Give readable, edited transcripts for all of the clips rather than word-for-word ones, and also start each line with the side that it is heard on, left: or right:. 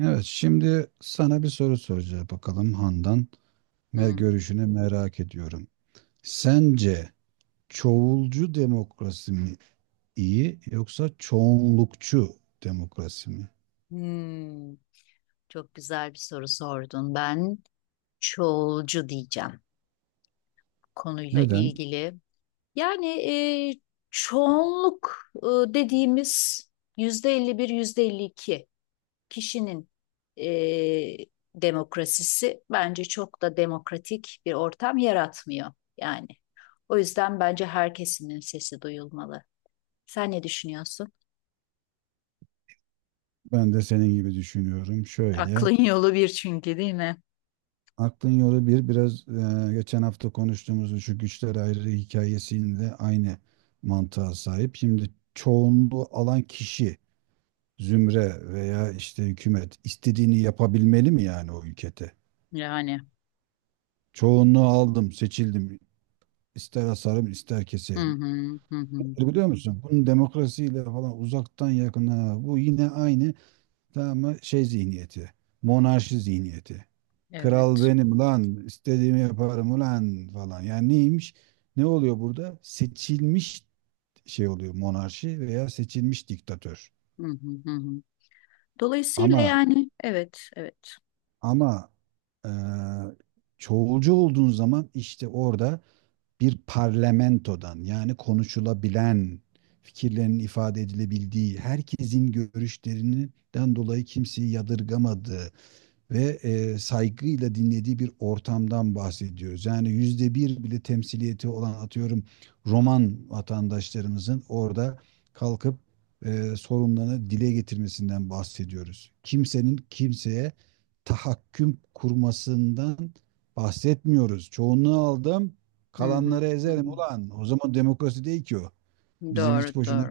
right: Evet, şimdi sana bir soru soracağım bakalım Handan. Mer
left: Hmm.
right: görüşünü merak ediyorum. Sence çoğulcu demokrasi mi iyi yoksa çoğunlukçu demokrasi mi?
left: Hmm. Çok güzel bir soru sordun. Ben çoğulcu diyeceğim konuyla
right: Neden?
left: ilgili. Yani çoğunluk dediğimiz %51, yüzde 52 kişinin e, demokrasisi bence çok da demokratik bir ortam yaratmıyor yani. O yüzden bence herkesin sesi duyulmalı. Sen ne düşünüyorsun?
right: Ben de senin gibi düşünüyorum. Şöyle,
left: Aklın yolu bir çünkü değil mi?
right: aklın yolu bir biraz geçen hafta konuştuğumuz şu güçler ayrılığı hikayesinde aynı mantığa sahip. Şimdi çoğunluğu alan kişi, zümre veya işte hükümet istediğini yapabilmeli mi yani o ülkede?
left: Yani.
right: Çoğunluğu aldım, seçildim. İster asarım, ister
left: Hı
right: keserim.
left: hı hı hı.
right: E Biliyor musun? Bunun demokrasiyle falan uzaktan yakına bu yine aynı, tamam mı? Şey zihniyeti. Monarşi zihniyeti. Kral
left: Evet.
right: benim lan, istediğimi yaparım ulan falan. Yani neymiş? Ne oluyor burada? Seçilmiş şey oluyor, monarşi veya seçilmiş diktatör.
left: Hı hı hı, hı. Dolayısıyla
right: Ama
left: yani evet, evet.
right: ama eee çoğulcu olduğun zaman işte orada bir parlamentodan yani konuşulabilen, fikirlerin ifade edilebildiği, herkesin görüşlerinden dolayı kimseyi yadırgamadığı, ve saygıyla dinlediği bir ortamdan bahsediyoruz. Yani yüzde bir bile temsiliyeti olan atıyorum Roman vatandaşlarımızın orada kalkıp sorunlarını dile getirmesinden bahsediyoruz. Kimsenin kimseye tahakküm kurmasından bahsetmiyoruz. Çoğunluğu aldım,
left: Hı hı
right: kalanları ezerim
left: hı,
right: ulan. O zaman demokrasi değil ki o.
left: hı.
right: Bizi
left: Doğru,
right: hiç
left: doğru.
right: boşuna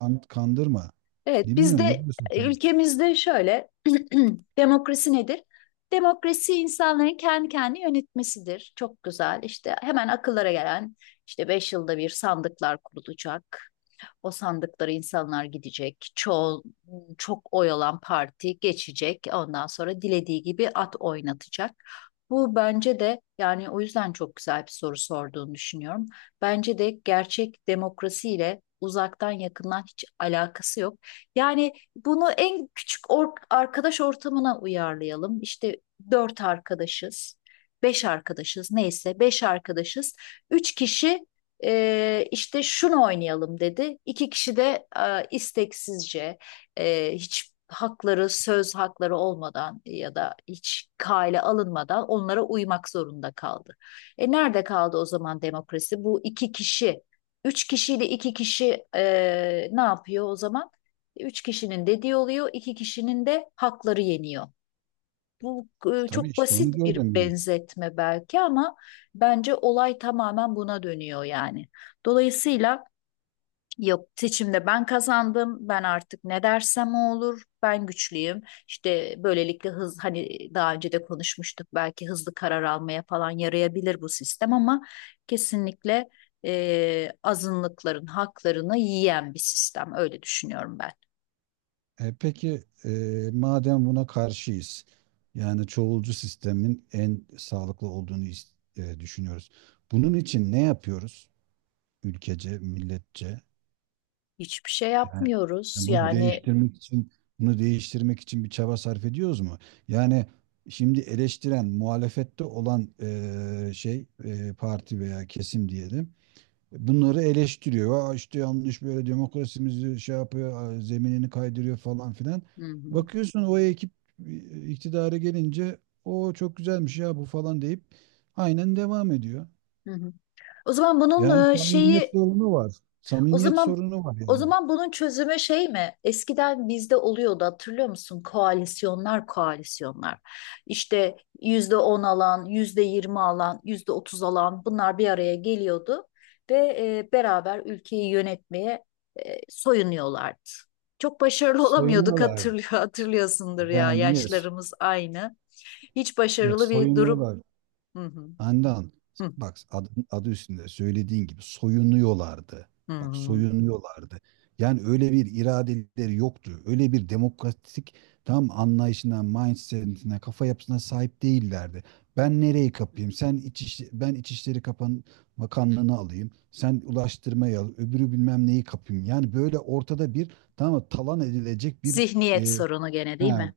right: kandırma.
left: Evet,
right: Bilmiyorum, ne diyorsun sen?
left: ülkemizde şöyle demokrasi nedir? Demokrasi insanların kendi kendini yönetmesidir. Çok güzel. İşte hemen akıllara gelen işte 5 yılda bir sandıklar kurulacak. O sandıkları insanlar gidecek. Çok oy alan parti geçecek. Ondan sonra dilediği gibi at oynatacak. Bu bence de yani o yüzden çok güzel bir soru sorduğunu düşünüyorum. Bence de gerçek demokrasiyle uzaktan yakından hiç alakası yok. Yani bunu en küçük arkadaş ortamına uyarlayalım. İşte dört arkadaşız, beş arkadaşız neyse beş arkadaşız. Üç kişi işte şunu oynayalım dedi. İki kişi de isteksizce hiç söz hakları olmadan ya da hiç kale alınmadan onlara uymak zorunda kaldı. E nerede kaldı o zaman demokrasi? Bu iki kişi, üç kişiyle iki kişi ne yapıyor o zaman? Üç kişinin dediği oluyor, iki kişinin de hakları yeniyor. Bu
right: Tabii
left: çok
right: işte
left: basit
right: onu
left: bir
right: diyorum.
left: benzetme belki ama bence olay tamamen buna dönüyor yani. Dolayısıyla yap, seçimde ben kazandım. Ben artık ne dersem o olur. Ben güçlüyüm. İşte böylelikle hani daha önce de konuşmuştuk belki hızlı karar almaya falan yarayabilir bu sistem ama kesinlikle azınlıkların haklarını yiyen bir sistem. Öyle düşünüyorum ben.
right: Peki, madem buna karşıyız, yani çoğulcu sistemin en sağlıklı olduğunu düşünüyoruz. Bunun için ne yapıyoruz ülkece, milletçe?
left: Hiçbir şey
right: Yani
left: yapmıyoruz
right: bunu
left: yani.
right: değiştirmek için bir çaba sarf ediyoruz mu? Yani şimdi eleştiren, muhalefette olan şey parti veya kesim diyelim bunları eleştiriyor. Aa işte yanlış böyle demokrasimizi şey yapıyor, zeminini kaydırıyor falan filan.
left: Hı hı.
right: Bakıyorsun o ekip iktidara gelince o çok güzelmiş ya bu falan deyip aynen devam ediyor.
left: Hı hı. O zaman
right: Yani
left: bunun
right: samimiyet
left: şeyi.
right: sorunu var.
left: o
right: Samimiyet
left: zaman
right: sorunu var
left: o
right: yani.
left: zaman bunun çözümü şey mi? Eskiden bizde oluyordu hatırlıyor musun? Koalisyonlar, koalisyonlar. İşte %10 alan, yüzde yirmi alan, %30 alan bunlar bir araya geliyordu ve beraber ülkeyi yönetmeye soyunuyorlardı. Çok başarılı olamıyorduk,
right: Soyunuyorlar.
left: hatırlıyorsundur ya
right: Yani niye?
left: yaşlarımız aynı. Hiç
right: Bak
left: başarılı bir durum.
right: soyunuyorlar.
left: Hı hı,
right: Handan,
left: hı,
right: bak adı, adı üstünde söylediğin gibi soyunuyorlardı. Bak
left: hı,
right: soyunuyorlardı. Yani öyle bir iradeleri yoktu. Öyle bir demokratik tam anlayışına, mindset'ine, kafa yapısına sahip değillerdi.
left: hı.
right: Ben nereyi kapayım? Sen iç, ben İçişleri Kapan Bakanlığını alayım. Sen ulaştırmayı al. Öbürü bilmem neyi kapayım. Yani böyle ortada bir, tamam mı, talan edilecek bir
left: Zihniyet
right: e,
left: sorunu gene değil
right: ha,
left: mi?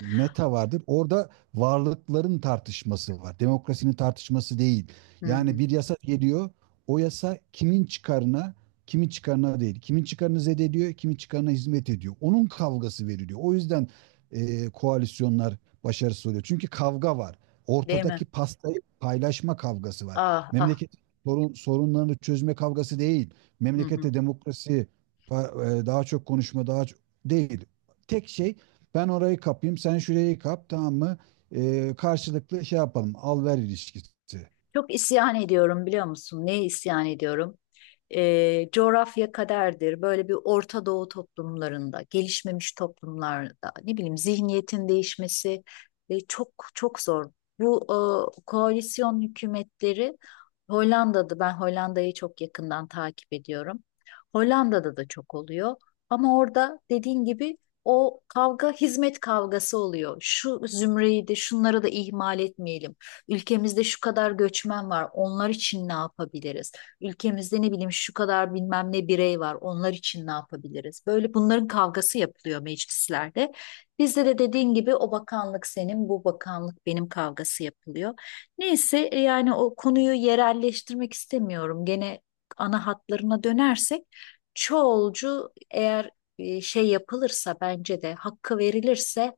right: meta vardır. Orada varlıkların tartışması var. Demokrasinin tartışması değil.
left: Hı
right: Yani
left: hı.
right: bir yasa geliyor. O yasa kimin çıkarına, kimin çıkarına değil. Kimin çıkarını zedeliyor, kimin çıkarına hizmet ediyor. Onun kavgası veriliyor. O yüzden koalisyonlar başarısız oluyor. Çünkü kavga var.
left: Değil mi?
right: Ortadaki pastayı paylaşma kavgası var.
left: Ah ah.
right: Memleket sorunlarını çözme kavgası değil.
left: Hı hı.
right: Memlekette demokrasi daha çok konuşma, daha çok değil. Tek şey ben orayı kapayım, sen şurayı kap, tamam mı? Karşılıklı şey yapalım, al-ver ilişkisi.
left: Çok isyan ediyorum biliyor musun? Neye isyan ediyorum? Coğrafya kaderdir. Böyle bir Orta Doğu toplumlarında, gelişmemiş toplumlarda, ne bileyim zihniyetin değişmesi çok çok zor. Bu koalisyon hükümetleri Hollanda'da, ben Hollanda'yı çok yakından takip ediyorum. Hollanda'da da çok oluyor. Ama orada dediğin gibi o kavga hizmet kavgası oluyor. Şu zümreyi de şunları da ihmal etmeyelim. Ülkemizde şu kadar göçmen var. Onlar için ne yapabiliriz? Ülkemizde ne bileyim şu kadar bilmem ne birey var. Onlar için ne yapabiliriz? Böyle bunların kavgası yapılıyor meclislerde. Bizde de dediğin gibi o bakanlık senin, bu bakanlık benim kavgası yapılıyor. Neyse yani o konuyu yerelleştirmek istemiyorum. Gene ana hatlarına dönersek çoğulcu eğer şey yapılırsa bence de hakkı verilirse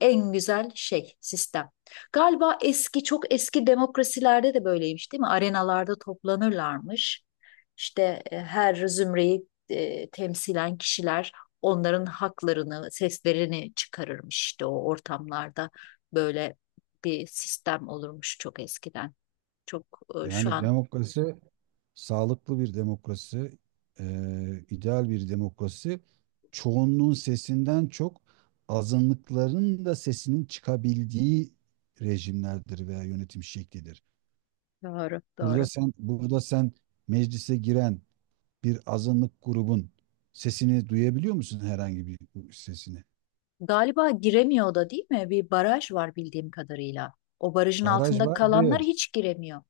left: en güzel şey sistem. Galiba eski çok eski demokrasilerde de böyleymiş değil mi? Arenalarda toplanırlarmış. İşte her zümreyi temsilen kişiler onların haklarını, seslerini çıkarırmış işte o ortamlarda. Böyle bir sistem olurmuş çok eskiden. Çok e, şu
right: Yani
left: an
right: demokrasi, sağlıklı bir demokrasi, ideal bir demokrasi, çoğunluğun sesinden çok azınlıkların da sesinin çıkabildiği rejimlerdir veya yönetim şeklidir.
left: Doğru,
right: Burada
left: doğru.
right: sen, burada sen meclise giren bir azınlık grubun sesini duyabiliyor musun, herhangi bir sesini?
left: Galiba giremiyor da değil mi? Bir baraj var bildiğim kadarıyla. O barajın
right: Baraj
left: altında
right: var
left: kalanlar
right: bir.
left: hiç giremiyor.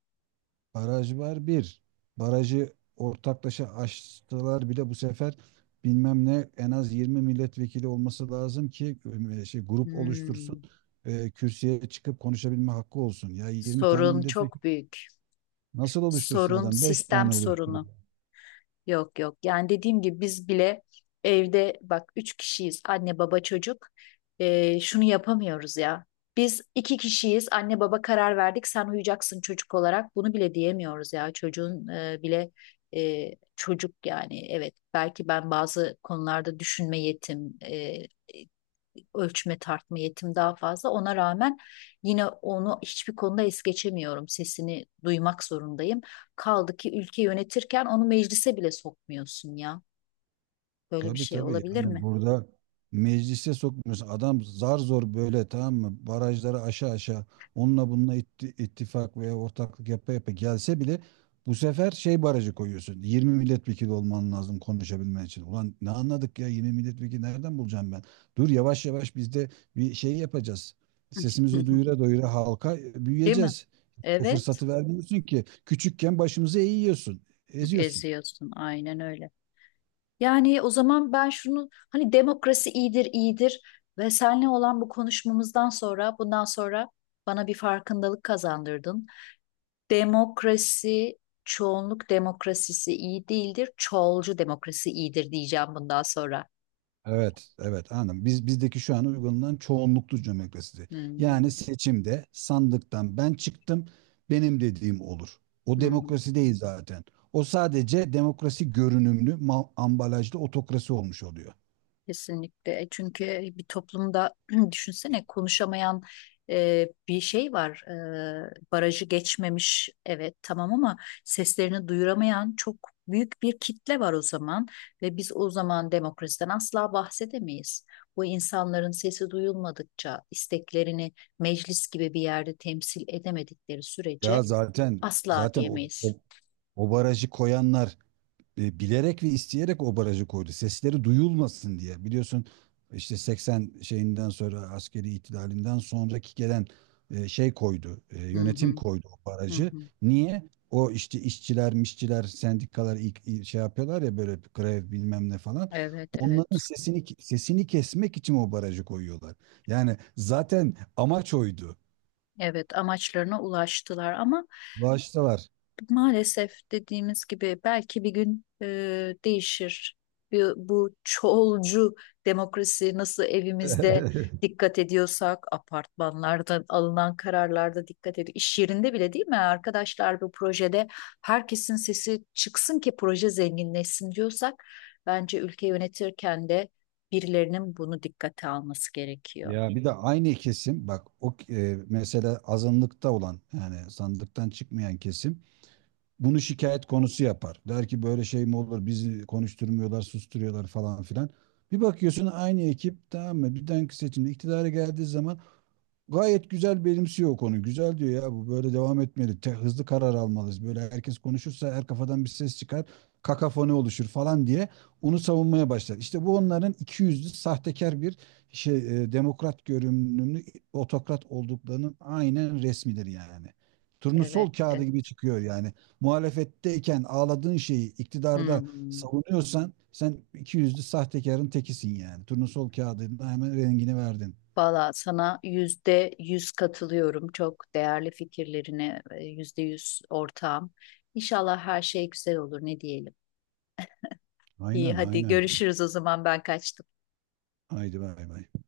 right: Baraj var bir. Barajı ortaklaşa açtılar bile bu sefer bilmem ne en az 20 milletvekili olması lazım ki şey grup oluştursun.
left: Hmm,
right: Kürsüye çıkıp konuşabilme hakkı olsun. Ya 20 tane
left: sorun
right: milletvekili
left: çok büyük.
right: nasıl oluştursun
left: Sorun
right: adam? Beş
left: sistem
right: tane oluşturuyor.
left: sorunu. Yok yok. Yani dediğim gibi biz bile evde bak üç kişiyiz, anne baba çocuk. Şunu yapamıyoruz ya. Biz iki kişiyiz, anne baba karar verdik sen uyuyacaksın çocuk olarak, bunu bile diyemiyoruz ya çocuğun bile çocuk yani evet belki ben bazı konularda düşünme yetim, ölçme tartma yetim daha fazla. Ona rağmen yine onu hiçbir konuda es geçemiyorum. Sesini duymak zorundayım. Kaldı ki ülke yönetirken onu meclise bile sokmuyorsun ya. Böyle bir
right: Tabii
left: şey
right: tabii,
left: olabilir
right: yani
left: mi?
right: burada meclise sokmuyorsun. Adam zar zor böyle, tamam mı? Barajları aşağı aşağı onunla bununla ittifak veya ortaklık yapa yapa gelse bile bu sefer şey barajı koyuyorsun. 20 milletvekili olman lazım konuşabilmen için. Ulan ne anladık ya, 20 milletvekili nereden bulacağım ben? Dur yavaş yavaş biz de bir şey yapacağız. Sesimizi duyura duyura halka
left: Değil mi?
right: büyüyeceğiz. O
left: Evet,
right: fırsatı vermiyorsun ki. Küçükken başımızı eğiyorsun, eziyorsun.
left: eziyorsun. Aynen öyle. Yani o zaman ben şunu, hani demokrasi iyidir, iyidir ve seninle olan bu konuşmamızdan sonra bundan sonra bana bir farkındalık kazandırdın. Demokrasi, çoğunluk demokrasisi iyi değildir. Çoğulcu demokrasi iyidir diyeceğim bundan sonra.
right: Evet, evet, anladım. Biz bizdeki şu an uygulanan çoğunluklu demokrasi. Yani
left: Hmm.
right: seçimde sandıktan ben çıktım, benim dediğim olur. O
left: Hı hı.
right: demokrasi değil zaten. O sadece demokrasi görünümlü ambalajlı otokrasi olmuş oluyor.
left: Kesinlikle. Çünkü bir toplumda düşünsene konuşamayan bir şey var. Barajı geçmemiş evet tamam ama seslerini duyuramayan çok büyük bir kitle var o zaman ve biz o zaman demokrasiden asla bahsedemeyiz. Bu insanların sesi duyulmadıkça, isteklerini meclis gibi bir yerde temsil edemedikleri
right: Ya
left: sürece
right: zaten
left: asla
right: zaten
left: diyemeyiz.
right: o barajı koyanlar bilerek ve isteyerek o barajı koydu. Sesleri duyulmasın diye. Biliyorsun işte 80 şeyinden sonra askeri ihtilalinden sonraki gelen şey koydu.
left: Hı
right: Yönetim
left: hı,
right: koydu o
left: hı
right: barajı.
left: hı.
right: Niye? O işte işçiler, mişçiler, sendikalar ilk şey yapıyorlar ya, böyle grev bilmem ne falan.
left: Evet,
right: Onların
left: evet.
right: sesini kesmek için o barajı koyuyorlar. Yani zaten amaç oydu.
left: Evet, amaçlarına ulaştılar ama
right: Bağıştalar.
left: maalesef dediğimiz gibi belki bir gün değişir. Bu çoğulcu demokrasi nasıl evimizde dikkat ediyorsak, apartmanlarda alınan kararlarda dikkat ediyor. İş yerinde bile değil mi arkadaşlar bu projede herkesin sesi çıksın ki proje zenginleşsin diyorsak, bence ülke yönetirken de birilerinin bunu dikkate alması gerekiyor.
right: Ya bir de aynı kesim bak o mesela azınlıkta olan yani sandıktan çıkmayan kesim bunu şikayet konusu yapar. Der ki böyle şey mi olur, bizi konuşturmuyorlar, susturuyorlar falan filan. Bir bakıyorsun aynı ekip, tamam mı, bir dahaki seçimde iktidara geldiği zaman gayet güzel benimsiyor o konu. Güzel diyor ya, bu böyle devam etmeli. Hızlı karar almalıyız. Böyle herkes konuşursa her kafadan bir ses çıkar. Kakafoni oluşur falan diye onu savunmaya başlar. İşte bu onların iki yüzlü sahtekar bir şey, demokrat görünümlü otokrat olduklarının aynen resmidir yani.
left: Evet,
right: Turnusol kağıdı gibi
left: evet.
right: çıkıyor yani. Muhalefetteyken ağladığın şeyi
left: Hı
right: iktidarda
left: hı.
right: savunuyorsan sen iki yüzlü sahtekarın tekisin yani. Turnusol kağıdına hemen rengini verdin.
left: Valla sana %100 katılıyorum. Çok değerli fikirlerine %100 ortağım. İnşallah her şey güzel olur ne diyelim. İyi
right: Aynen
left: hadi
right: aynen.
left: görüşürüz o zaman ben kaçtım.
right: Haydi bay bay.